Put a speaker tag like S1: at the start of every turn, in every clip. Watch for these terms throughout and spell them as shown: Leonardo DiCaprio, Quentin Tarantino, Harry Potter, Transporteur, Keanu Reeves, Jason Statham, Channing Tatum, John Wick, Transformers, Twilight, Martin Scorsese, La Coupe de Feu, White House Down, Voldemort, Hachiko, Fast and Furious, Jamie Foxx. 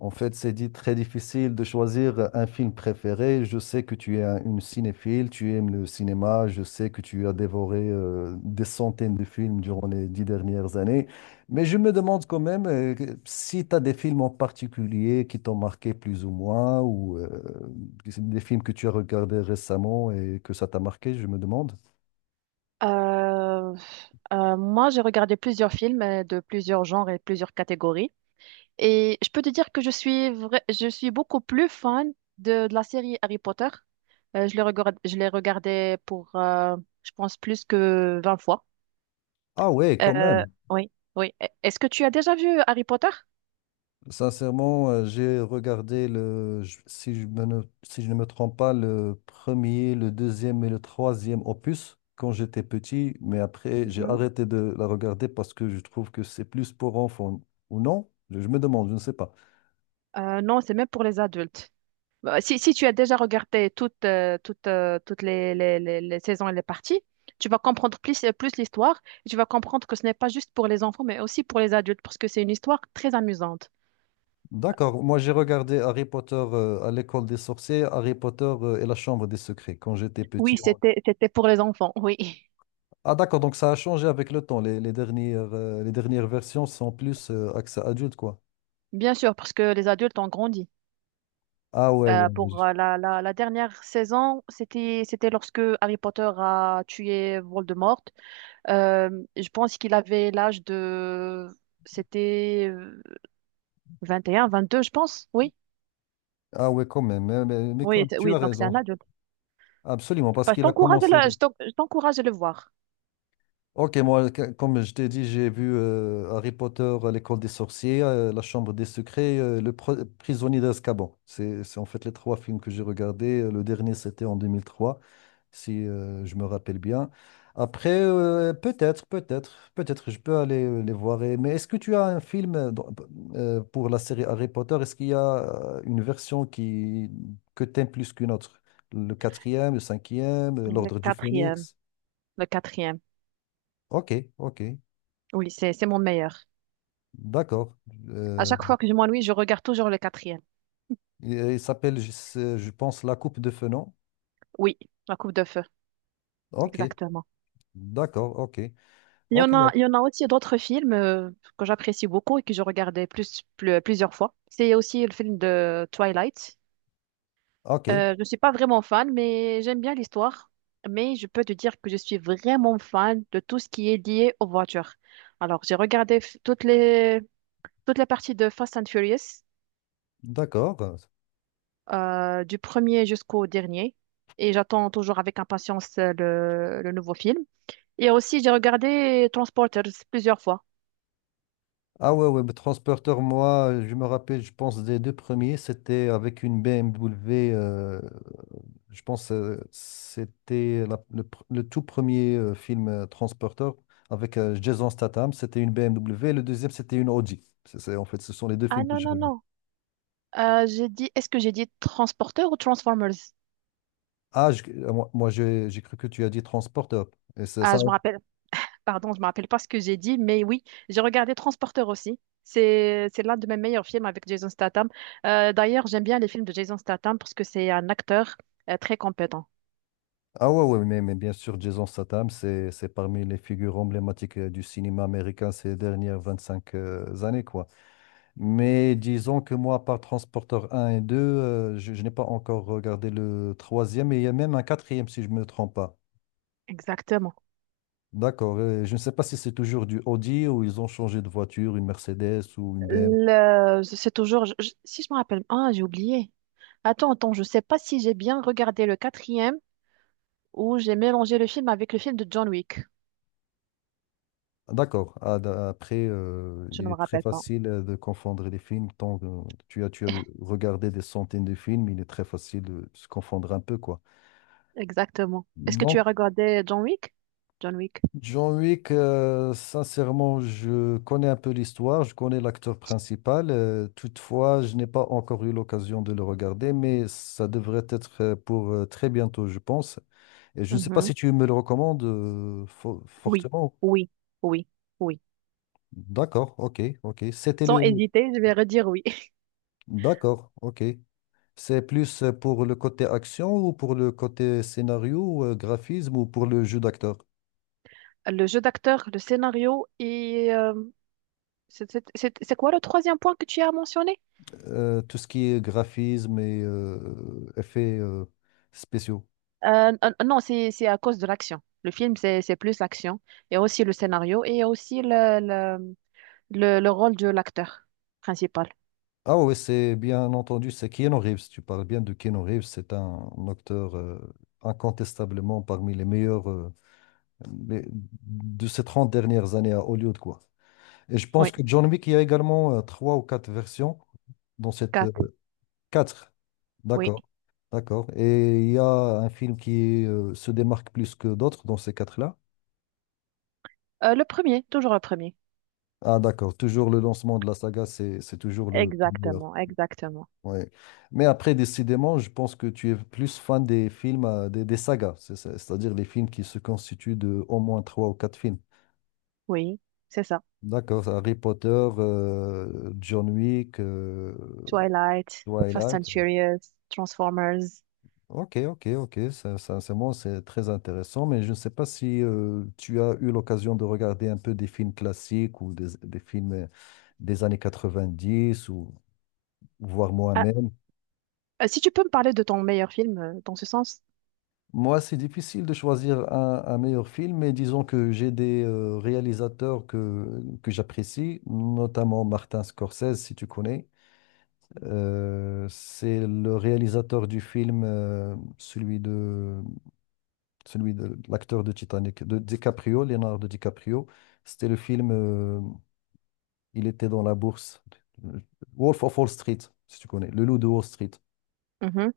S1: En fait, c'est dit très difficile de choisir un film préféré. Je sais que tu es une cinéphile, tu aimes le cinéma. Je sais que tu as dévoré des centaines de films durant les 10 dernières années. Mais je me demande quand même si tu as des films en particulier qui t'ont marqué plus ou moins, ou des films que tu as regardés récemment et que ça t'a marqué, je me demande.
S2: Euh, moi, j'ai regardé plusieurs films de plusieurs genres et plusieurs catégories. Et je peux te dire que je suis beaucoup plus fan de la série Harry Potter. Je l'ai regardé pour, je pense, plus que 20 fois.
S1: Ah ouais, quand
S2: Euh,
S1: même.
S2: oui, oui. Est-ce que tu as déjà vu Harry Potter?
S1: Sincèrement, j'ai regardé le, je- si je me ne, si je ne me trompe pas, le premier, le deuxième et le troisième opus quand j'étais petit, mais après j'ai
S2: Mhm.
S1: arrêté de la regarder parce que je trouve que c'est plus pour enfants ou non. Je me demande, je ne sais pas.
S2: Non, c'est même pour les adultes. Bah, si, si tu as déjà regardé toutes les saisons et les parties, tu vas comprendre plus l'histoire. Et tu vas comprendre que ce n'est pas juste pour les enfants, mais aussi pour les adultes, parce que c'est une histoire très amusante.
S1: D'accord, moi j'ai regardé Harry Potter à l'école des sorciers, Harry Potter et la chambre des secrets quand j'étais
S2: Oui,
S1: petit.
S2: c'était pour les enfants, oui.
S1: Ah d'accord, donc ça a changé avec le temps. Les dernières versions sont plus accès adulte, quoi.
S2: Bien sûr, parce que les adultes ont grandi.
S1: Ah ouais,
S2: Euh,
S1: ouais.
S2: pour euh, la, la, la dernière saison, c'était lorsque Harry Potter a tué Voldemort. Euh, je pense qu'il avait l'âge de... C'était 21, 22 je pense. Oui,
S1: Ah ouais, quand même. Hein, Mais, mais quand- tu
S2: oui.
S1: as
S2: Donc c'est
S1: raison.
S2: un adulte.
S1: Absolument, parce
S2: Bah,
S1: qu'il a commencé.
S2: je t'encourage à le voir.
S1: Ok, moi, comme je t'ai dit, j'ai vu Harry Potter, l'école des sorciers, la chambre des secrets, le prisonnier d'Azkaban. C'est en fait les trois films que j'ai regardés. Le dernier, c'était en 2003, si je me rappelle bien. Après, peut-être je peux aller les voir. Mais est-ce que tu as un film pour la série Harry Potter? Est-ce qu'il y a une version que t'aimes plus qu'une autre? Le quatrième, le cinquième,
S2: Le
S1: l'Ordre du
S2: quatrième,
S1: Phénix?
S2: le quatrième.
S1: Ok, ok.
S2: Oui, c'est mon meilleur.
S1: D'accord.
S2: À
S1: Euh,
S2: chaque fois que je m'ennuie, je regarde toujours le quatrième.
S1: il s'appelle, je pense, la coupe de Fenoz.
S2: Oui, la Coupe de Feu,
S1: Ok,
S2: exactement.
S1: d'accord, ok. Ok,
S2: Il y en a aussi d'autres films que j'apprécie beaucoup et que je regardais plusieurs fois. C'est aussi le film de Twilight.
S1: ok,
S2: Je ne suis pas vraiment fan, mais j'aime bien l'histoire. Mais je peux te dire que je suis vraiment fan de tout ce qui est lié aux voitures. Alors, toutes les parties de Fast and Furious,
S1: d'accord.
S2: du premier jusqu'au dernier. Et j'attends toujours avec impatience le nouveau film. Et aussi, j'ai regardé Transporters plusieurs fois.
S1: Ah ouais, ouais, mais Transporteur, moi, je me rappelle, je pense, des deux premiers, c'était avec une BMW, c'était le tout premier film Transporteur avec Jason Statham, c'était une BMW, le deuxième, c'était une Audi. En fait, ce sont les deux
S2: Ah
S1: films que
S2: non,
S1: je
S2: non,
S1: regarde.
S2: non. J'ai dit, est-ce que j'ai dit Transporters ou Transformers?
S1: Ah, j'ai cru que tu as dit Transporteur. Et c'est
S2: Ah,
S1: ça.
S2: je me rappelle. Pardon, je me rappelle pas ce que j'ai dit, mais oui, j'ai regardé Transporteur aussi. C'est l'un de mes meilleurs films avec Jason Statham. D'ailleurs, j'aime bien les films de Jason Statham parce que c'est un acteur très compétent.
S1: Ah ouais, ouais, mais bien sûr, Jason Statham, c'est parmi les figures emblématiques du cinéma américain ces dernières 25 années, quoi. Mais disons que moi, par Transporteur un et 2, je n'ai pas encore regardé le troisième, et il y a même un quatrième, si je ne me trompe pas.
S2: Exactement.
S1: D'accord. Je ne sais pas si c'est toujours du Audi ou ils ont changé de voiture, une Mercedes ou une BMW.
S2: C'est toujours, si je me rappelle, ah, j'ai oublié. Attends, attends, je sais pas si j'ai bien regardé le quatrième ou j'ai mélangé le film avec le film de John Wick.
S1: D'accord. Ah, Après,
S2: Je ne
S1: il
S2: me
S1: est très
S2: rappelle pas.
S1: facile de confondre les films. Tant que tu as regardé des centaines de films, il est très facile de se confondre un peu, quoi.
S2: Exactement. Est-ce que tu as
S1: Donc,
S2: regardé John Wick? John Wick.
S1: John Wick, sincèrement, je connais un peu l'histoire, je connais l'acteur principal. Toutefois, je n'ai pas encore eu l'occasion de le regarder, mais ça devrait être pour très bientôt, je pense. Et je ne sais pas
S2: Mhm.
S1: si tu me le recommandes
S2: Oui,
S1: fortement.
S2: oui, oui, oui.
S1: D'accord, ok, ok. C'était
S2: Sans
S1: le.
S2: hésiter, je vais redire oui.
S1: D'accord, ok. C'est plus pour le côté action ou pour le côté scénario, graphisme ou pour le jeu d'acteur?
S2: Le jeu d'acteur, le scénario et... c'est quoi le troisième point que tu as mentionné?
S1: Tout ce qui est graphisme et effets spéciaux.
S2: Non, c'est à cause de l'action. Le film, c'est plus l'action. Il y a aussi le scénario et il y a aussi le rôle de l'acteur principal.
S1: Ah oui, c'est bien entendu, c'est Keanu Reeves. Tu parles bien de Keanu Reeves, c'est un acteur incontestablement parmi les meilleurs de ces 30 dernières années à Hollywood, quoi. Et je pense
S2: Oui,
S1: que John Wick, il y a également trois ou quatre versions dans cette.
S2: quatre,
S1: Quatre.
S2: oui.
S1: D'accord, d'accord. Et il y a un film qui se démarque plus que d'autres dans ces quatre-là.
S2: Le premier, toujours le premier.
S1: Ah, d'accord. Toujours le lancement de la saga, c'est toujours le meilleur.
S2: Exactement, exactement.
S1: Ouais. Mais après, décidément, je pense que tu es plus fan des films, des sagas, c'est-à-dire les films qui se constituent de au moins trois ou quatre films.
S2: Oui, c'est ça.
S1: D'accord. Harry Potter, John Wick,
S2: Twilight, Fast and
S1: Twilight.
S2: Furious, Transformers.
S1: Ok, ok, ok, c'est bon, c'est très intéressant, mais je ne sais pas si tu as eu l'occasion de regarder un peu des films classiques ou des films des années 90 ou voire moi-même.
S2: Si tu peux me parler de ton meilleur film dans ce sens?
S1: Moi, c'est difficile de choisir un meilleur film, mais disons que j'ai des réalisateurs que j'apprécie, notamment Martin Scorsese, si tu connais. C'est le réalisateur du film, celui de l'acteur de Titanic, de DiCaprio, Leonardo DiCaprio. C'était le film, il était dans la bourse, euh, Wolf of Wall Street, si tu connais, Le Loup de Wall Street.
S2: Mhm.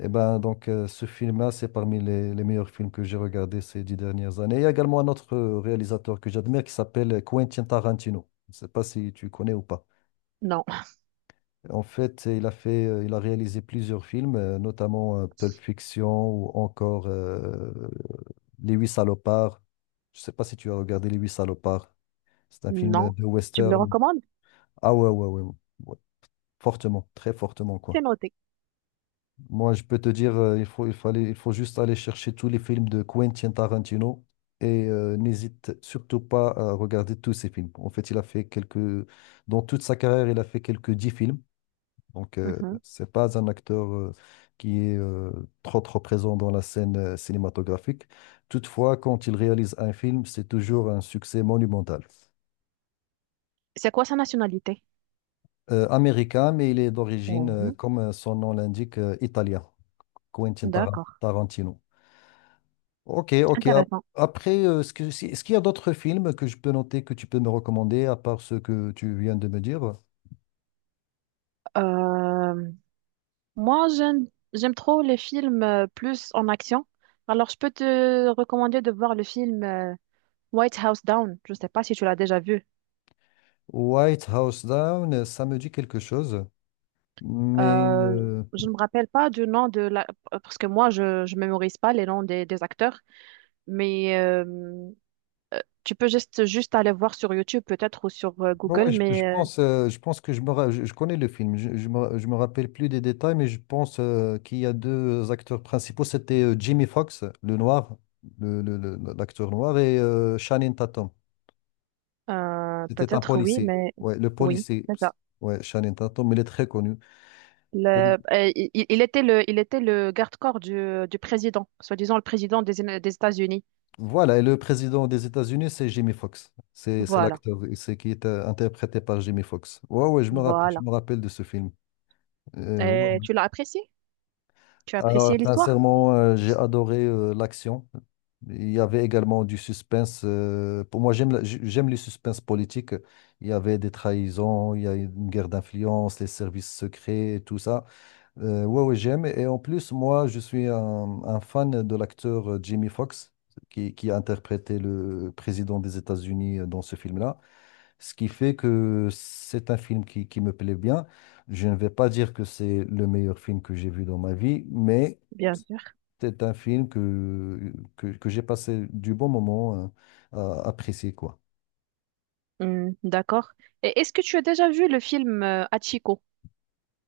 S1: Et ben donc ce film-là, c'est parmi les meilleurs films que j'ai regardés ces 10 dernières années. Il y a également un autre réalisateur que j'admire qui s'appelle Quentin Tarantino. Je ne sais pas si tu connais ou pas.
S2: Non,
S1: En fait, il a réalisé plusieurs films, notamment Pulp Fiction ou encore Les Huit Salopards. Je sais pas si tu as regardé Les Huit Salopards. C'est un film
S2: non.
S1: de
S2: Tu me le
S1: western.
S2: recommandes?
S1: Ah ouais, ouais, ouais, ouais. Fortement, très fortement,
S2: C'est
S1: quoi.
S2: noté.
S1: Moi, je peux te dire, il faut juste aller chercher tous les films de Quentin Tarantino et n'hésite surtout pas à regarder tous ses films. En fait, il a fait quelques, dans toute sa carrière, il a fait quelques 10 films. Donc,
S2: Mhm.
S1: c'est pas un acteur qui est trop trop présent dans la scène cinématographique. Toutefois, quand il réalise un film, c'est toujours un succès monumental.
S2: C'est quoi sa nationalité?
S1: Américain, mais il est d'origine,
S2: Mhm.
S1: comme son nom l'indique, italien. Quentin
S2: D'accord.
S1: Tarantino. Ok, ok.
S2: Intéressant.
S1: Après, est-ce que- si- est-ce qu'il y a d'autres films que je peux noter que tu peux me recommander à part ce que tu viens de me dire?
S2: Euh, moi, j'aime trop les films plus en action. Alors, je peux te recommander de voir le film White House Down. Je ne sais pas si tu l'as déjà vu.
S1: White House Down, ça me dit quelque chose, mais
S2: Euh,
S1: euh,
S2: je ne me rappelle pas du nom de la... Parce que moi, je ne mémorise pas les noms des acteurs. Mais tu peux juste aller voir sur YouTube peut-être ou sur
S1: Ouais, ouais,
S2: Google, mais euh,
S1: je pense que je connais le film. Je me rappelle plus des détails, mais je pense qu'il y a deux acteurs principaux. C'était Jimmy Fox, le noir, l'acteur noir, et Channing Tatum.
S2: euh,
S1: C'était un
S2: peut-être oui,
S1: policier.
S2: mais
S1: Ouais, le
S2: oui,
S1: policier.
S2: c'est ça.
S1: Ouais, Channing Tatum, il est très connu. Et
S2: Il était il était le garde-corps du président, soi-disant le président des États-Unis.
S1: voilà, et le président des États-Unis, c'est Jimmy Fox. C'est
S2: Voilà,
S1: l'acteur, c'est qui est interprété par Jimmy Fox. Ouais, ouais, je me rappelle, je
S2: voilà.
S1: me rappelle de ce film. Ouais,
S2: Et
S1: ouais.
S2: tu l'as apprécié? Tu as
S1: Alors,
S2: apprécié l'histoire?
S1: sincèrement, j'ai adoré l'action. Il y avait également du suspense. Pour moi, j'aime les suspens politiques. Il y avait des trahisons, il y a une guerre d'influence, les services secrets, et tout ça. Ouais, ouais, j'aime. Et en plus, moi, je suis un fan de l'acteur Jamie Foxx, qui a interprété le président des États-Unis dans ce film-là. Ce qui fait que c'est un film qui me plaît bien. Je ne vais pas dire que c'est le meilleur film que j'ai vu dans ma vie, mais
S2: Bien sûr.
S1: c'est un film que j'ai passé du bon moment euh, à apprécier, quoi.
S2: Hmm, d'accord. Et est-ce que tu as déjà vu le film Hachiko?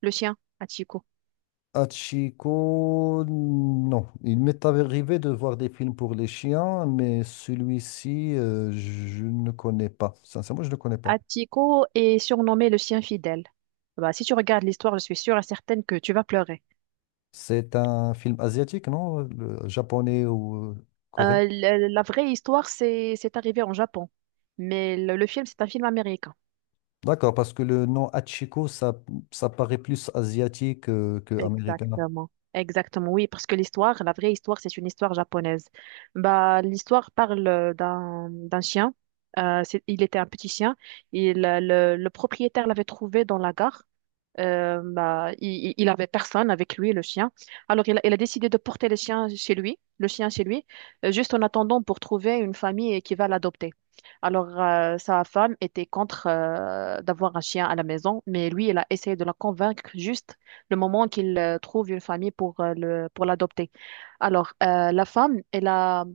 S2: Le chien, Atiko.
S1: Hachiko, non. Il m'est arrivé de voir des films pour les chiens, mais celui-ci, je ne connais pas. Sincèrement, je ne connais pas.
S2: Atiko est surnommé le chien fidèle. Bah, si tu regardes l'histoire, je suis sûre et certaine que tu vas pleurer.
S1: C'est un film asiatique, non? Japonais ou coréen?
S2: La vraie histoire, c'est arrivé en Japon, mais le film, c'est un film américain.
S1: D'accord, parce que le nom Hachiko, ça, paraît plus asiatique que américain.
S2: Exactement. Exactement, oui, parce que l'histoire, la vraie histoire, c'est une histoire japonaise. Bah, l'histoire parle d'un chien. Il était un petit chien. Le propriétaire l'avait trouvé dans la gare. Il avait personne avec lui, le chien. Alors, il a décidé de porter le chien chez lui, juste en attendant pour trouver une famille qui va l'adopter. Alors, sa femme était contre d'avoir un chien à la maison, mais lui, il a essayé de la convaincre juste le moment qu'il trouve une famille pour pour l'adopter. Alors, la femme,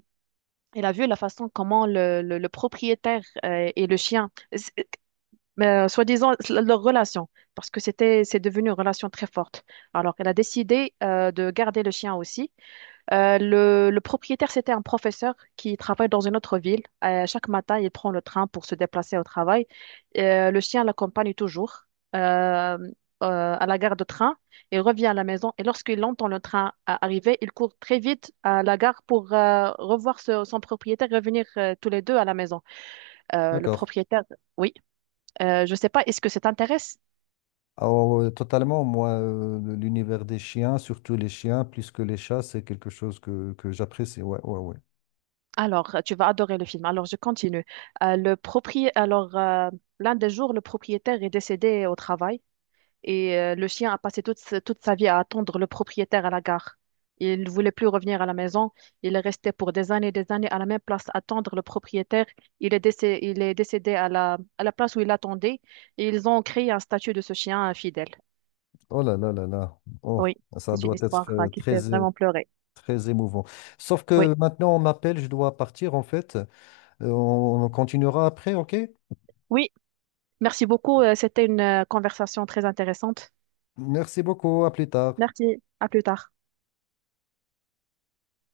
S2: elle a vu la façon comment le propriétaire et le chien, soi-disant, leur relation, parce que c'est devenu une relation très forte. Alors, elle a décidé de garder le chien aussi. Le propriétaire, c'était un professeur qui travaille dans une autre ville. Chaque matin, il prend le train pour se déplacer au travail. Le chien l'accompagne toujours euh, à la gare de train. Il revient à la maison et lorsqu'il entend le train arriver, il court très vite à la gare pour son propriétaire, revenir tous les deux à la maison. Euh, le
S1: D'accord.
S2: propriétaire, oui, je ne sais pas, est-ce que ça t'intéresse?
S1: Alors, totalement, moi, l'univers des chiens, surtout les chiens, plus que les chats, c'est quelque chose que j'apprécie. Ouais, ouais, ouais.
S2: Alors, tu vas adorer le film. Alors, je continue. Euh, le propri... Alors, euh, L'un des jours, le propriétaire est décédé au travail et le chien a passé toute sa vie à attendre le propriétaire à la gare. Il ne voulait plus revenir à la maison. Il est resté pour des années et des années à la même place attendre le propriétaire. Il est décédé à la place où il attendait et ils ont créé un statut de ce chien fidèle.
S1: Oh là là là là. Oh,
S2: Oui,
S1: ça
S2: c'est une
S1: doit être
S2: histoire qui fait vraiment pleurer.
S1: très émouvant. Sauf
S2: Oui,
S1: que maintenant, on m'appelle, je dois partir en fait. On continuera après, ok?
S2: oui, merci beaucoup. C'était une conversation très intéressante.
S1: Merci beaucoup, à plus tard.
S2: Merci, à plus tard.